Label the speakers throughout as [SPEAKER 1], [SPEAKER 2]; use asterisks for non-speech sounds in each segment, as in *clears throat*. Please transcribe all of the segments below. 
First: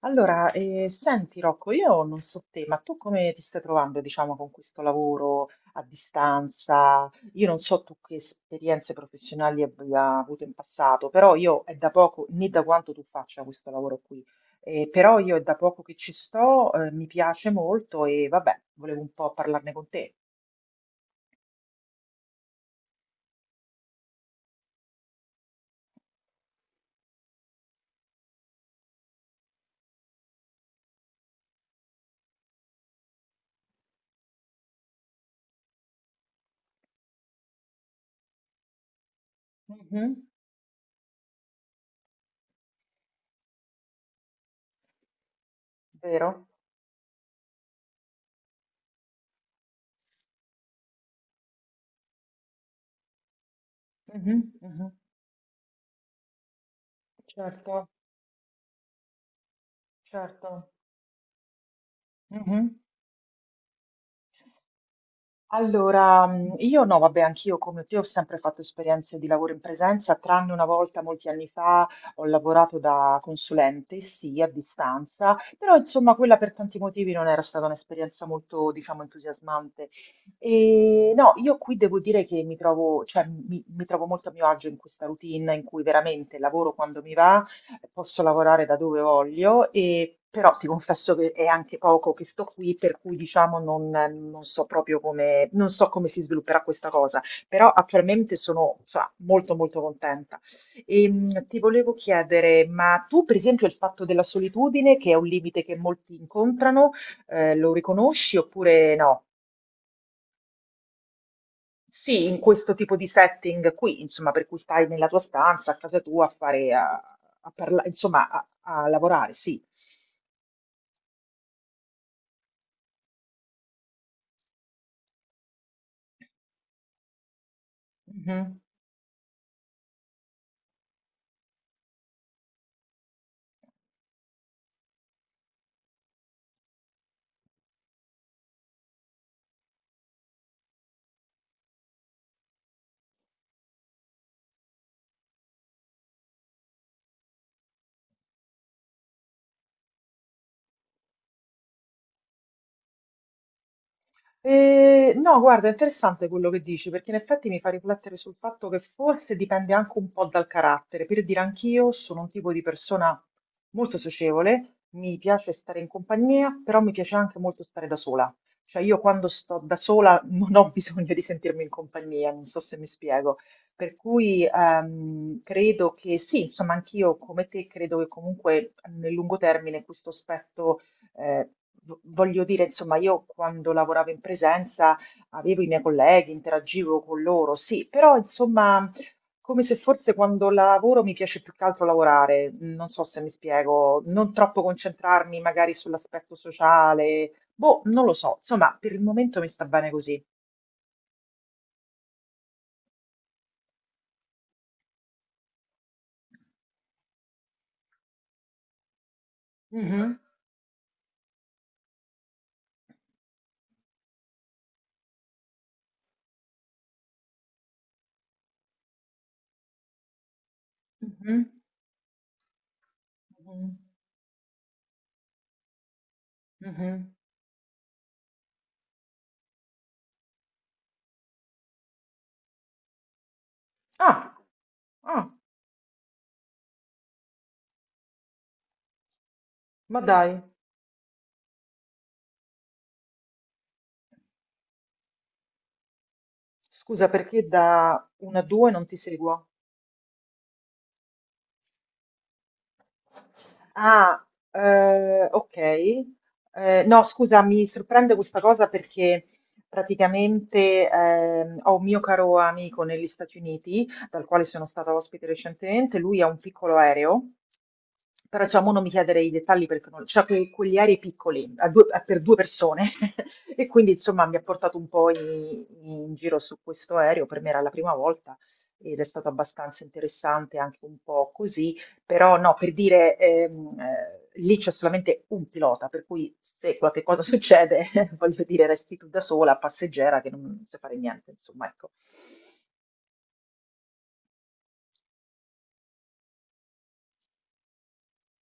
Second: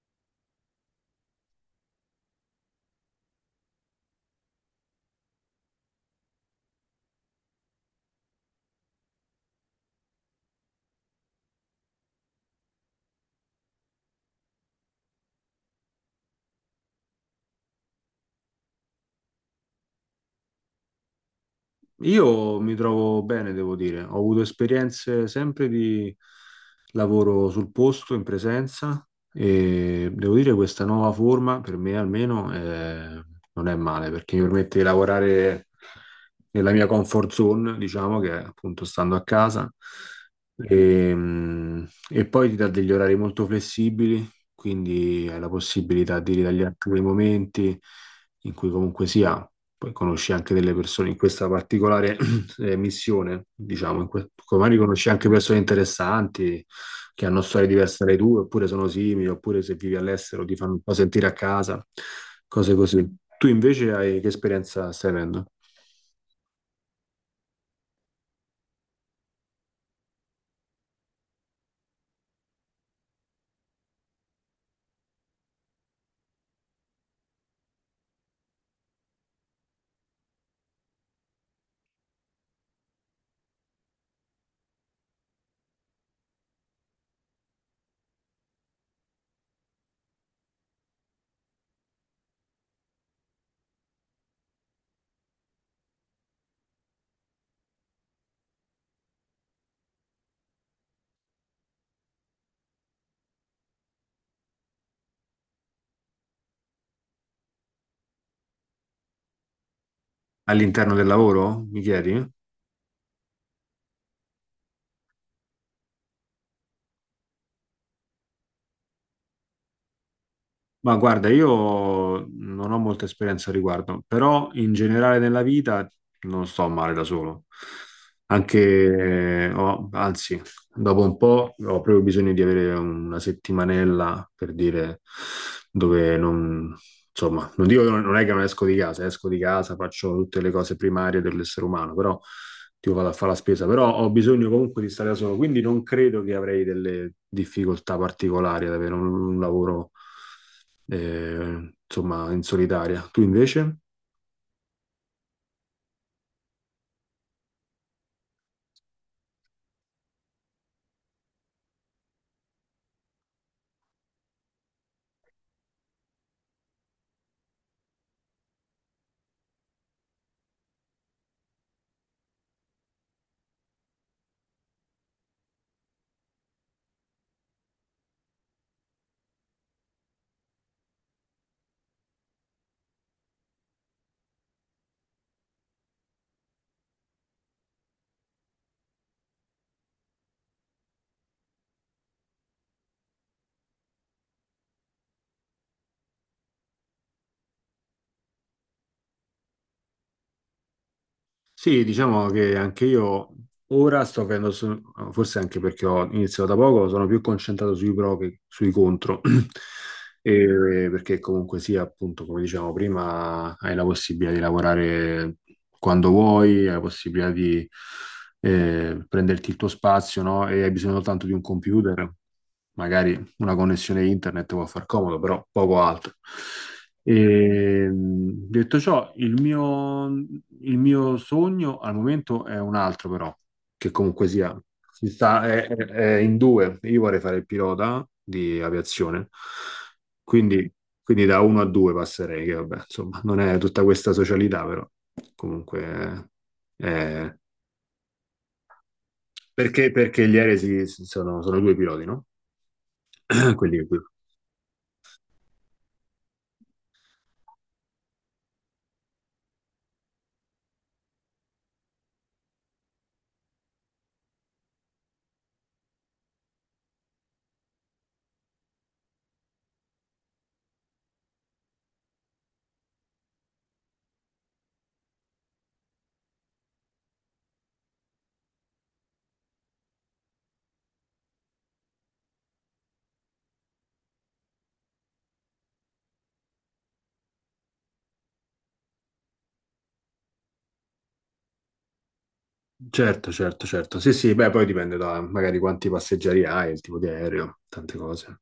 [SPEAKER 1] Allora, senti Rocco, io non so te, ma tu come ti stai trovando, diciamo, con questo lavoro a distanza? Io non so tu che esperienze professionali abbia avuto in passato, però io è da poco, né da quanto tu faccia questo lavoro qui, però io è da poco che ci sto, mi piace molto e vabbè, volevo un po' parlarne con te.
[SPEAKER 2] Io mi trovo bene, devo dire. Ho avuto esperienze sempre di lavoro sul posto, in presenza, e devo dire che questa nuova forma, per me almeno, non è male, perché mi permette di lavorare nella mia comfort zone, diciamo, che è appunto stando a casa,
[SPEAKER 1] Mhm,
[SPEAKER 2] e poi ti dà degli orari molto flessibili, quindi hai la possibilità di
[SPEAKER 1] vero?
[SPEAKER 2] ritagliarti quei momenti in cui comunque sia poi conosci anche delle persone in questa particolare *clears throat* missione, diciamo,
[SPEAKER 1] Mhm,
[SPEAKER 2] magari
[SPEAKER 1] mhm.
[SPEAKER 2] conosci anche persone interessanti che hanno storie
[SPEAKER 1] Certo,
[SPEAKER 2] diverse dalle tue, oppure sono simili, oppure se vivi all'estero ti
[SPEAKER 1] certo.
[SPEAKER 2] fanno un po' sentire a casa, cose così. Tu invece hai che esperienza stai avendo?
[SPEAKER 1] Allora, io no, vabbè, anch'io come te ho sempre fatto esperienze di lavoro in presenza, tranne una volta molti anni fa ho lavorato da consulente, sì, a distanza, però insomma quella per tanti motivi non era stata un'esperienza molto, diciamo, entusiasmante. No, io qui devo dire che mi trovo cioè mi trovo molto a mio agio in questa routine in cui veramente lavoro quando mi va posso lavorare da dove voglio, e, però ti confesso che è anche poco che sto qui, per cui diciamo non so proprio come, non so come si svilupperà questa cosa, però attualmente sono, insomma, molto molto contenta. E, ti volevo chiedere, ma tu per esempio il fatto della solitudine, che è un limite che molti incontrano, lo riconosci oppure no?
[SPEAKER 2] All'interno del lavoro, mi chiedi?
[SPEAKER 1] Sì, in questo tipo di setting qui, insomma, per cui stai nella tua stanza, a casa tua, a fare, insomma, a lavorare, sì.
[SPEAKER 2] Ma guarda, io non ho molta esperienza al riguardo, però in generale nella vita non sto male da solo.
[SPEAKER 1] Mhm.
[SPEAKER 2] Anche, anzi, dopo un po' ho proprio bisogno di avere una settimanella per dire dove non, insomma, non dico che non, non è che non esco di casa, esco di casa, faccio tutte le cose primarie dell'essere umano, però tipo vado a fare la spesa, però ho bisogno comunque di stare da solo, quindi non credo che avrei delle difficoltà particolari ad avere un lavoro insomma, in solitaria. Tu invece?
[SPEAKER 1] No, guarda, è interessante quello che dici, perché in effetti mi fa riflettere sul fatto che forse dipende anche un po' dal carattere. Per dire, anch'io sono un tipo di persona molto socievole, mi piace stare in compagnia, però mi piace anche molto stare da sola. Cioè, io quando sto da sola *laughs* non ho bisogno di sentirmi in compagnia, non so se mi spiego. Per cui credo che sì, insomma, anch'io come te credo che comunque nel lungo termine questo aspetto. Eh, Voglio dire, insomma, io quando lavoravo in presenza avevo i miei colleghi, interagivo con loro, sì, però insomma, come se forse quando lavoro mi piace più che altro lavorare, non so se mi spiego, non troppo concentrarmi magari sull'aspetto sociale, boh, non lo so, insomma, per il momento mi sta bene così.
[SPEAKER 2] Sì, diciamo che anche io ora sto avendo, forse anche perché ho iniziato da poco, sono più concentrato sui pro che sui contro. *clears throat*
[SPEAKER 1] Mhm,
[SPEAKER 2] Perché comunque sia, appunto, come dicevamo prima, hai la possibilità di lavorare quando vuoi, hai la possibilità di prenderti il tuo spazio, no? E hai bisogno soltanto di un
[SPEAKER 1] mhm,
[SPEAKER 2] computer, magari una
[SPEAKER 1] mhm,
[SPEAKER 2] connessione internet può far comodo, però poco altro.
[SPEAKER 1] mhm.
[SPEAKER 2] Detto ciò, il mio sogno al momento è un altro, però, che comunque
[SPEAKER 1] Ah,
[SPEAKER 2] sia,
[SPEAKER 1] ah,
[SPEAKER 2] è in due. Io vorrei fare il pilota di aviazione,
[SPEAKER 1] ma dai,
[SPEAKER 2] quindi, quindi da uno a due passerei, che vabbè, insomma, non è tutta questa socialità, però comunque...
[SPEAKER 1] scusa,
[SPEAKER 2] eh,
[SPEAKER 1] perché da una a due non ti seguo?
[SPEAKER 2] perché gli aerei sono due piloti, no? *clears throat* Quelli che guidano.
[SPEAKER 1] Ah, ok. No, scusa, mi sorprende questa cosa perché praticamente ho un mio caro amico negli Stati Uniti, dal quale sono stata ospite recentemente, lui ha un piccolo aereo, però diciamo non mi chiedere i dettagli perché non. Cioè, quegli aerei piccoli, per due persone, *laughs* e quindi insomma mi ha portato un po' in giro su questo aereo, per me era la prima volta ed è stato abbastanza interessante anche un po' così. Però no, per dire, lì c'è solamente un pilota, per cui se qualche cosa *laughs* succede, voglio dire, resti tu da sola, passeggera, che non sai fare niente, insomma, ecco.
[SPEAKER 2] Certo, certo, certo. Sì, sì, beh, poi dipende da magari quanti passeggeri hai, il tipo di aereo, tante cose.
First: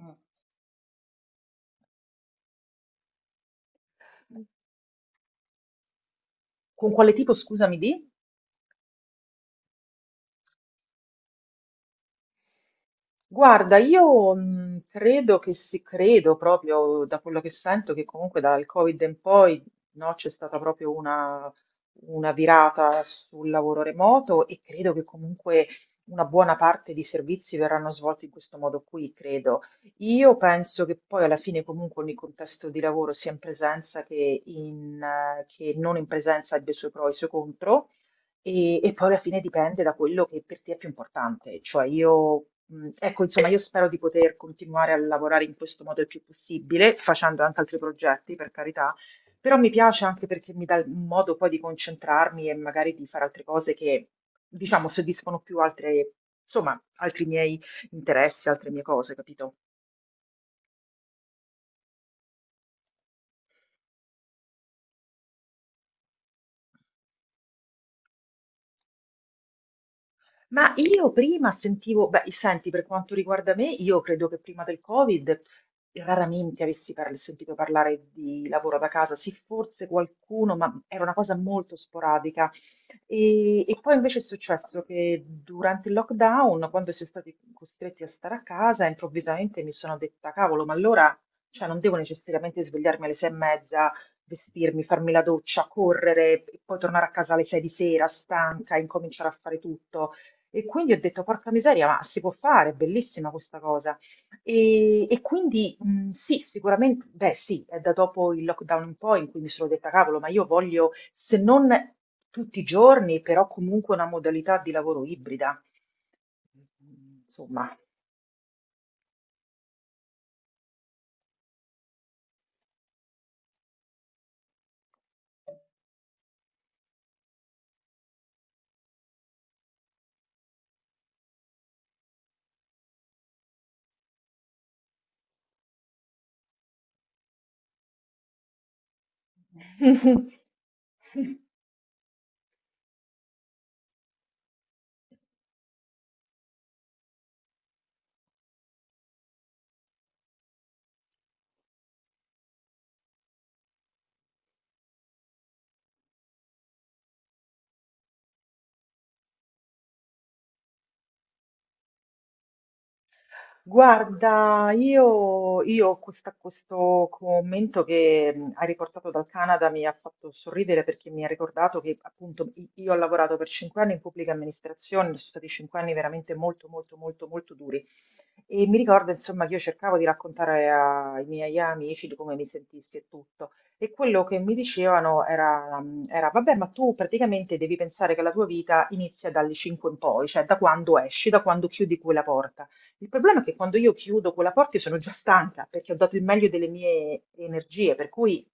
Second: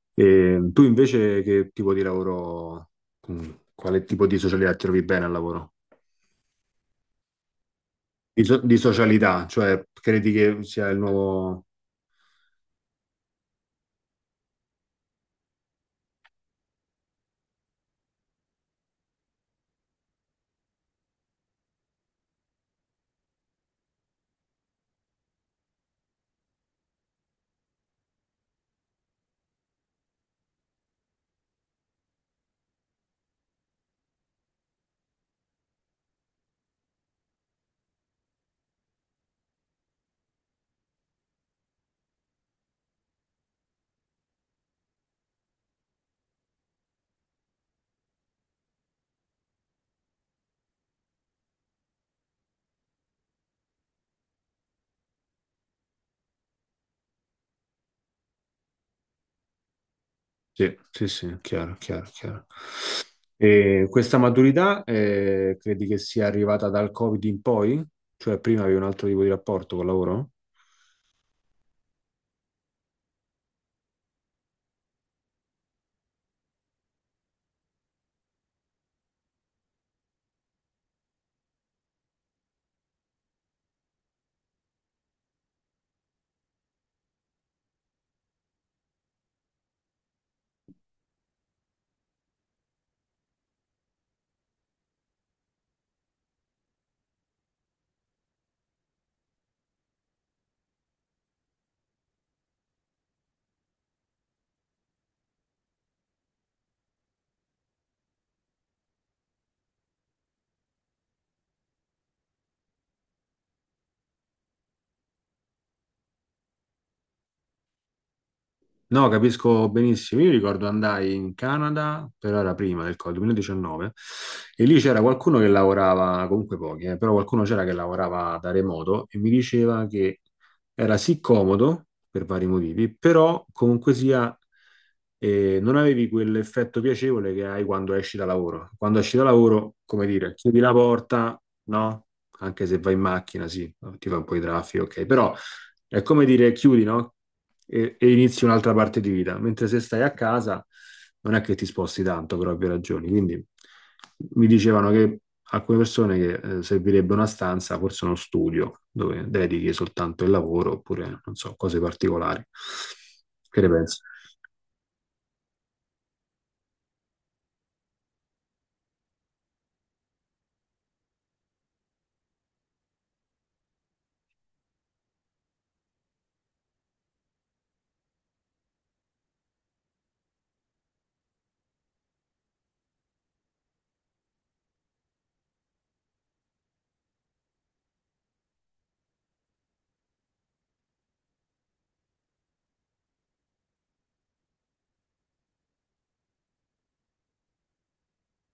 [SPEAKER 1] Mm.
[SPEAKER 2] E tu invece che tipo di lavoro, quale tipo di socialità ti trovi bene al lavoro?
[SPEAKER 1] Con quale tipo, scusami, di?
[SPEAKER 2] Di, di socialità, cioè credi che sia il nuovo...
[SPEAKER 1] Guarda, io credo che si credo proprio da quello che sento che comunque dal Covid in poi no, c'è stata proprio una virata sul lavoro remoto e credo che comunque una buona parte di servizi verranno svolti in questo modo qui, credo. Io penso che poi alla fine comunque ogni contesto di lavoro sia in presenza che, che non in presenza abbia i suoi pro e i suoi contro. E poi alla fine dipende da quello che per te è più importante. Cioè io, ecco, insomma, io spero di poter continuare a lavorare in questo modo il più possibile, facendo anche altri progetti, per carità, però mi piace anche perché mi dà un modo poi di concentrarmi e magari di fare altre cose che, diciamo, soddisfano più altre, insomma, altri miei interessi, altre mie cose, capito?
[SPEAKER 2] Sì, sì, sì, chiaro, chiaro, chiaro. E questa maturità credi che sia arrivata dal Covid in poi? Cioè prima avevi un altro tipo di rapporto col lavoro?
[SPEAKER 1] Ma io prima sentivo beh, senti, per quanto riguarda me, io credo che prima del Covid raramente avessi parl sentito parlare di lavoro da casa. Sì, forse qualcuno, ma era una cosa molto sporadica. E poi invece è successo che durante il lockdown, quando si è stati costretti a stare a casa, improvvisamente mi sono detta, cavolo, ma allora, cioè, non devo necessariamente svegliarmi alle sei e mezza, vestirmi, farmi la doccia, correre e poi tornare a casa alle sei di sera, stanca, incominciare a fare tutto. E quindi ho detto, porca miseria, ma si può fare, è bellissima questa cosa. E quindi sì, sicuramente, beh sì, è da dopo il lockdown in poi in cui mi sono detta, cavolo, ma io voglio, se non tutti i giorni, però comunque una modalità di lavoro ibrida. Insomma.
[SPEAKER 2] No, capisco benissimo. Io ricordo andai in Canada, però era prima del Covid, 2019, e lì c'era qualcuno che lavorava, comunque pochi, però qualcuno c'era che lavorava da remoto e mi diceva che era sì comodo per vari motivi, però comunque sia non avevi quell'effetto piacevole che hai quando esci da lavoro. Quando esci da lavoro, come dire, chiudi la
[SPEAKER 1] *laughs*
[SPEAKER 2] porta, no? Anche se vai in macchina, sì, ti fa un po' di traffico, ok, però è come dire chiudi, no? E inizi un'altra parte di vita. Mentre se stai a casa non è che ti sposti tanto per ovvie ragioni. Quindi mi dicevano che alcune persone che servirebbe una stanza, forse uno studio dove dedichi soltanto il lavoro oppure non so, cose particolari. Che ne pensi?
[SPEAKER 1] Guarda, io ho questo commento che hai riportato dal Canada mi ha fatto sorridere perché mi ha ricordato che appunto io ho lavorato per cinque anni in pubblica amministrazione, sono stati cinque anni veramente molto molto molto molto duri. E mi ricordo, insomma, che io cercavo di raccontare ai miei amici di come mi sentissi e tutto. E quello che mi dicevano era, vabbè, ma tu praticamente devi pensare che la tua vita inizia dalle 5 in poi, cioè da quando esci, da quando chiudi quella porta. Il problema è che quando io chiudo quella porta io sono già stanca perché ho dato il meglio delle mie energie, per cui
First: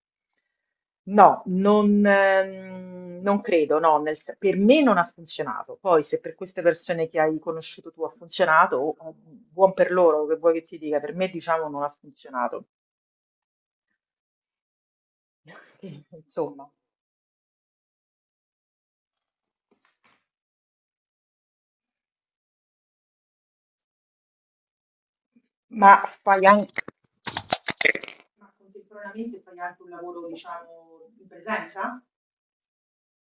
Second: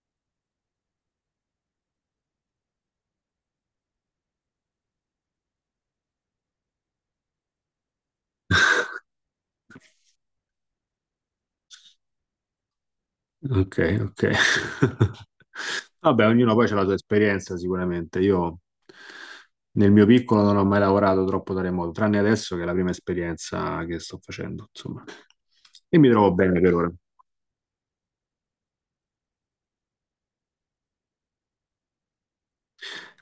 [SPEAKER 1] no, non credo, no, per me non ha funzionato. Poi se per queste persone che hai conosciuto tu ha funzionato, o buon per loro, che vuoi che ti dica, per me diciamo non ha funzionato.
[SPEAKER 2] Ok, ok. *laughs*
[SPEAKER 1] *laughs* Quindi,
[SPEAKER 2] Vabbè, ognuno poi
[SPEAKER 1] insomma.
[SPEAKER 2] ha la sua esperienza sicuramente. Io nel mio piccolo non ho mai lavorato troppo da remoto, tranne adesso che è la prima esperienza che sto facendo, insomma. E
[SPEAKER 1] Ma
[SPEAKER 2] mi trovo
[SPEAKER 1] fai
[SPEAKER 2] bene per
[SPEAKER 1] anche...
[SPEAKER 2] ora.
[SPEAKER 1] Ma contemporaneamente fai anche un lavoro, diciamo, in presenza?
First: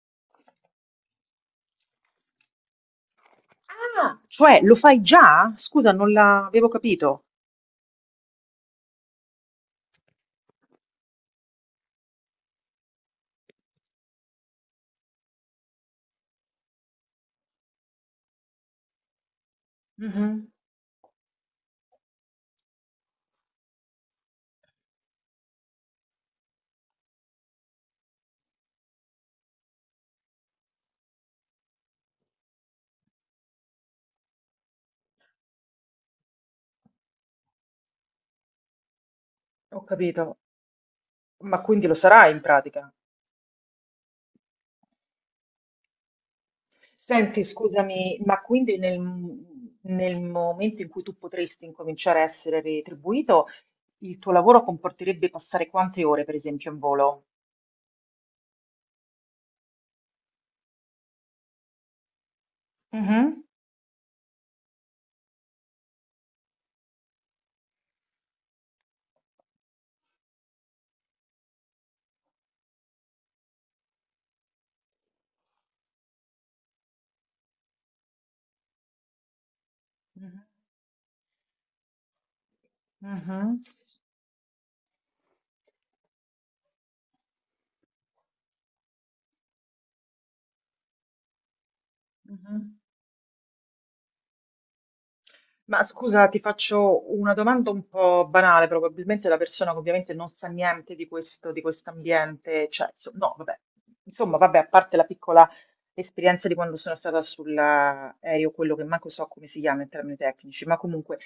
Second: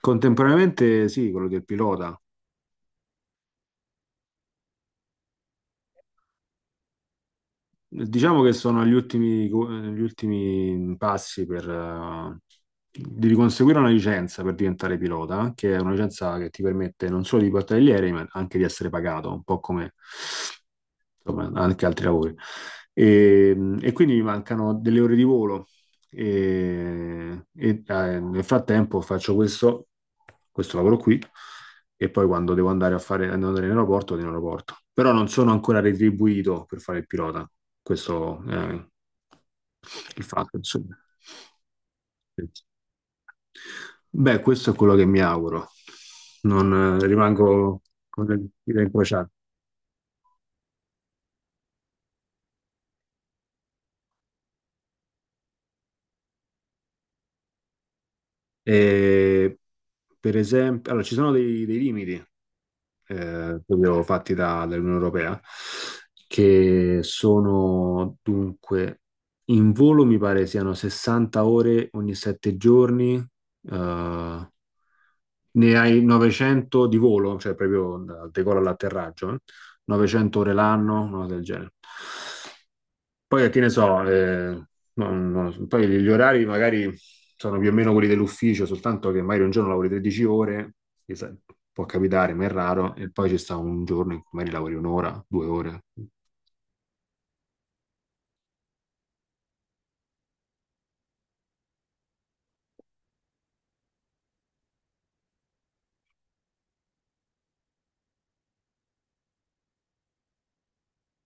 [SPEAKER 2] Contemporaneamente sì, quello del pilota.
[SPEAKER 1] Ah, cioè lo fai già? Scusa, non l'avevo capito.
[SPEAKER 2] Diciamo che sono agli ultimi, gli ultimi passi per, di conseguire una licenza per diventare pilota, che è una licenza che ti permette non solo di portare gli aerei, ma anche di essere pagato, un po' come
[SPEAKER 1] Mhm.
[SPEAKER 2] insomma, anche altri lavori. E, e quindi mi mancano delle ore di volo. Nel frattempo faccio questo, questo lavoro qui e poi quando devo andare a fare andare in aeroporto, vado in aeroporto. Però non sono ancora retribuito per fare il pilota. Questo è
[SPEAKER 1] Ho
[SPEAKER 2] il
[SPEAKER 1] capito,
[SPEAKER 2] fatto, insomma.
[SPEAKER 1] ma quindi lo sarai in pratica?
[SPEAKER 2] Beh, questo è quello che mi auguro. Non
[SPEAKER 1] Senti,
[SPEAKER 2] rimango
[SPEAKER 1] scusami,
[SPEAKER 2] con
[SPEAKER 1] ma
[SPEAKER 2] le
[SPEAKER 1] quindi
[SPEAKER 2] dita
[SPEAKER 1] nel,
[SPEAKER 2] incrociate.
[SPEAKER 1] nel momento in cui tu potresti incominciare a essere retribuito, il tuo lavoro comporterebbe passare quante ore, per esempio, in volo?
[SPEAKER 2] E, per esempio, allora, ci sono dei limiti.
[SPEAKER 1] Mhm.
[SPEAKER 2] Proprio fatti dall'Unione Europea, che sono dunque in volo mi pare siano 60 ore ogni 7 giorni, ne hai 900 di volo, cioè proprio dal decollo all'atterraggio, 900
[SPEAKER 1] Mhm,
[SPEAKER 2] ore l'anno, una cosa del genere. Poi
[SPEAKER 1] mhm,
[SPEAKER 2] che ne so, poi gli orari magari sono più o meno quelli dell'ufficio, soltanto che magari un giorno lavori 13 ore, che sa- può capitare, ma è
[SPEAKER 1] mhm.
[SPEAKER 2] raro, e poi ci sta un giorno in cui magari lavori un'ora, due
[SPEAKER 1] Ma
[SPEAKER 2] ore.
[SPEAKER 1] scusa, ti faccio una domanda un po' banale, probabilmente la persona che ovviamente non sa niente di questo, di quest'ambiente, cioè, no, vabbè, insomma, vabbè, a parte la piccola esperienza di quando sono stata sull'aereo, quello che manco so come si chiama in termini tecnici, ma comunque.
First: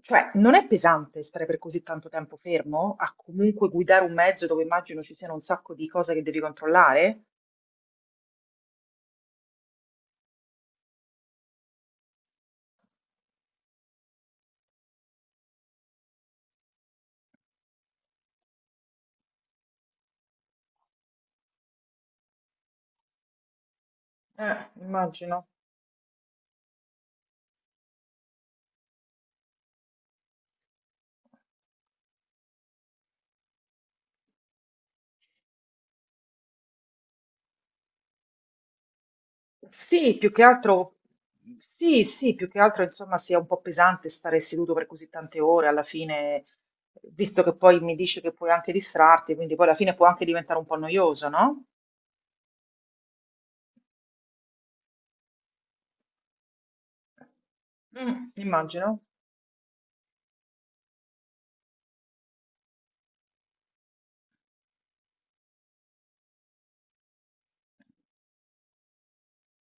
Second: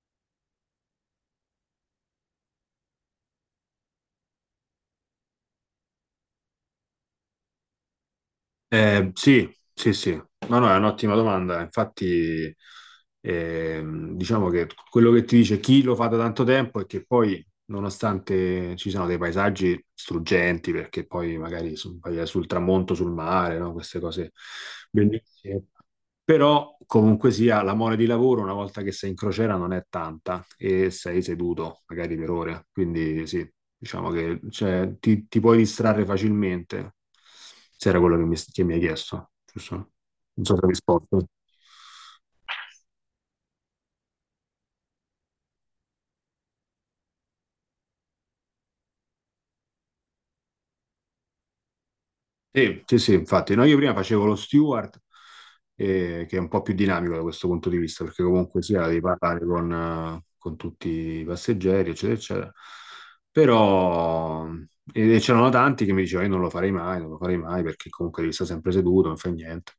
[SPEAKER 1] Cioè, non è pesante stare per così tanto tempo fermo? A comunque guidare un mezzo dove immagino ci siano un sacco di cose che devi controllare?
[SPEAKER 2] Sì, sì, sì, no, no, è un'ottima domanda. Infatti, diciamo che quello che ti dice chi lo fa da tanto tempo è che poi, nonostante ci siano dei paesaggi struggenti, perché poi magari vai sul tramonto, sul mare, no? Queste cose
[SPEAKER 1] Immagino.
[SPEAKER 2] bellissime. Però comunque sia, la mole di lavoro una volta che sei in crociera non è tanta e sei seduto magari per ore, quindi sì, diciamo che cioè, ti puoi distrarre facilmente, se era quello che mi hai chiesto, giusto?
[SPEAKER 1] Sì, più che
[SPEAKER 2] Non so se ho
[SPEAKER 1] altro,
[SPEAKER 2] risposto.
[SPEAKER 1] sì, sì, più che altro insomma sia un po' pesante stare seduto per così tante ore alla fine, visto che poi mi dice che puoi anche distrarti, quindi poi alla fine può anche diventare un po' noioso, no?
[SPEAKER 2] Sì, sì, sì, infatti, no, io prima facevo lo steward, che è un po' più dinamico da questo punto di vista, perché
[SPEAKER 1] Mm,
[SPEAKER 2] comunque sia
[SPEAKER 1] immagino.
[SPEAKER 2] devi parlare con tutti i passeggeri, eccetera, eccetera. Però e c'erano tanti che mi dicevano, io non lo farei mai, non lo farei mai, perché comunque devi stare sempre seduto, non fai niente.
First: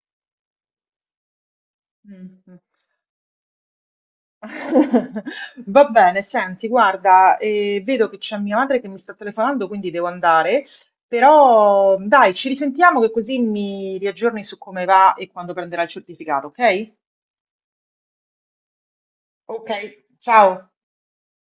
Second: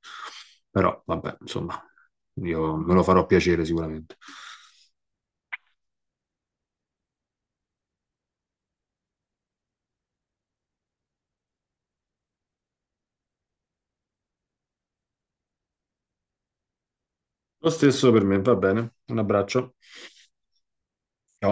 [SPEAKER 2] Però, vabbè, insomma,
[SPEAKER 1] Mm, mm.
[SPEAKER 2] io me lo farò piacere sicuramente.
[SPEAKER 1] *laughs* Va bene, senti, guarda, vedo che c'è mia madre che mi sta telefonando, quindi devo andare, però dai, ci risentiamo che così mi riaggiorni su come va e quando prenderà il certificato, ok?
[SPEAKER 2] Lo stesso per me, va bene, un
[SPEAKER 1] Ok,
[SPEAKER 2] abbraccio.
[SPEAKER 1] ciao.
[SPEAKER 2] Ciao.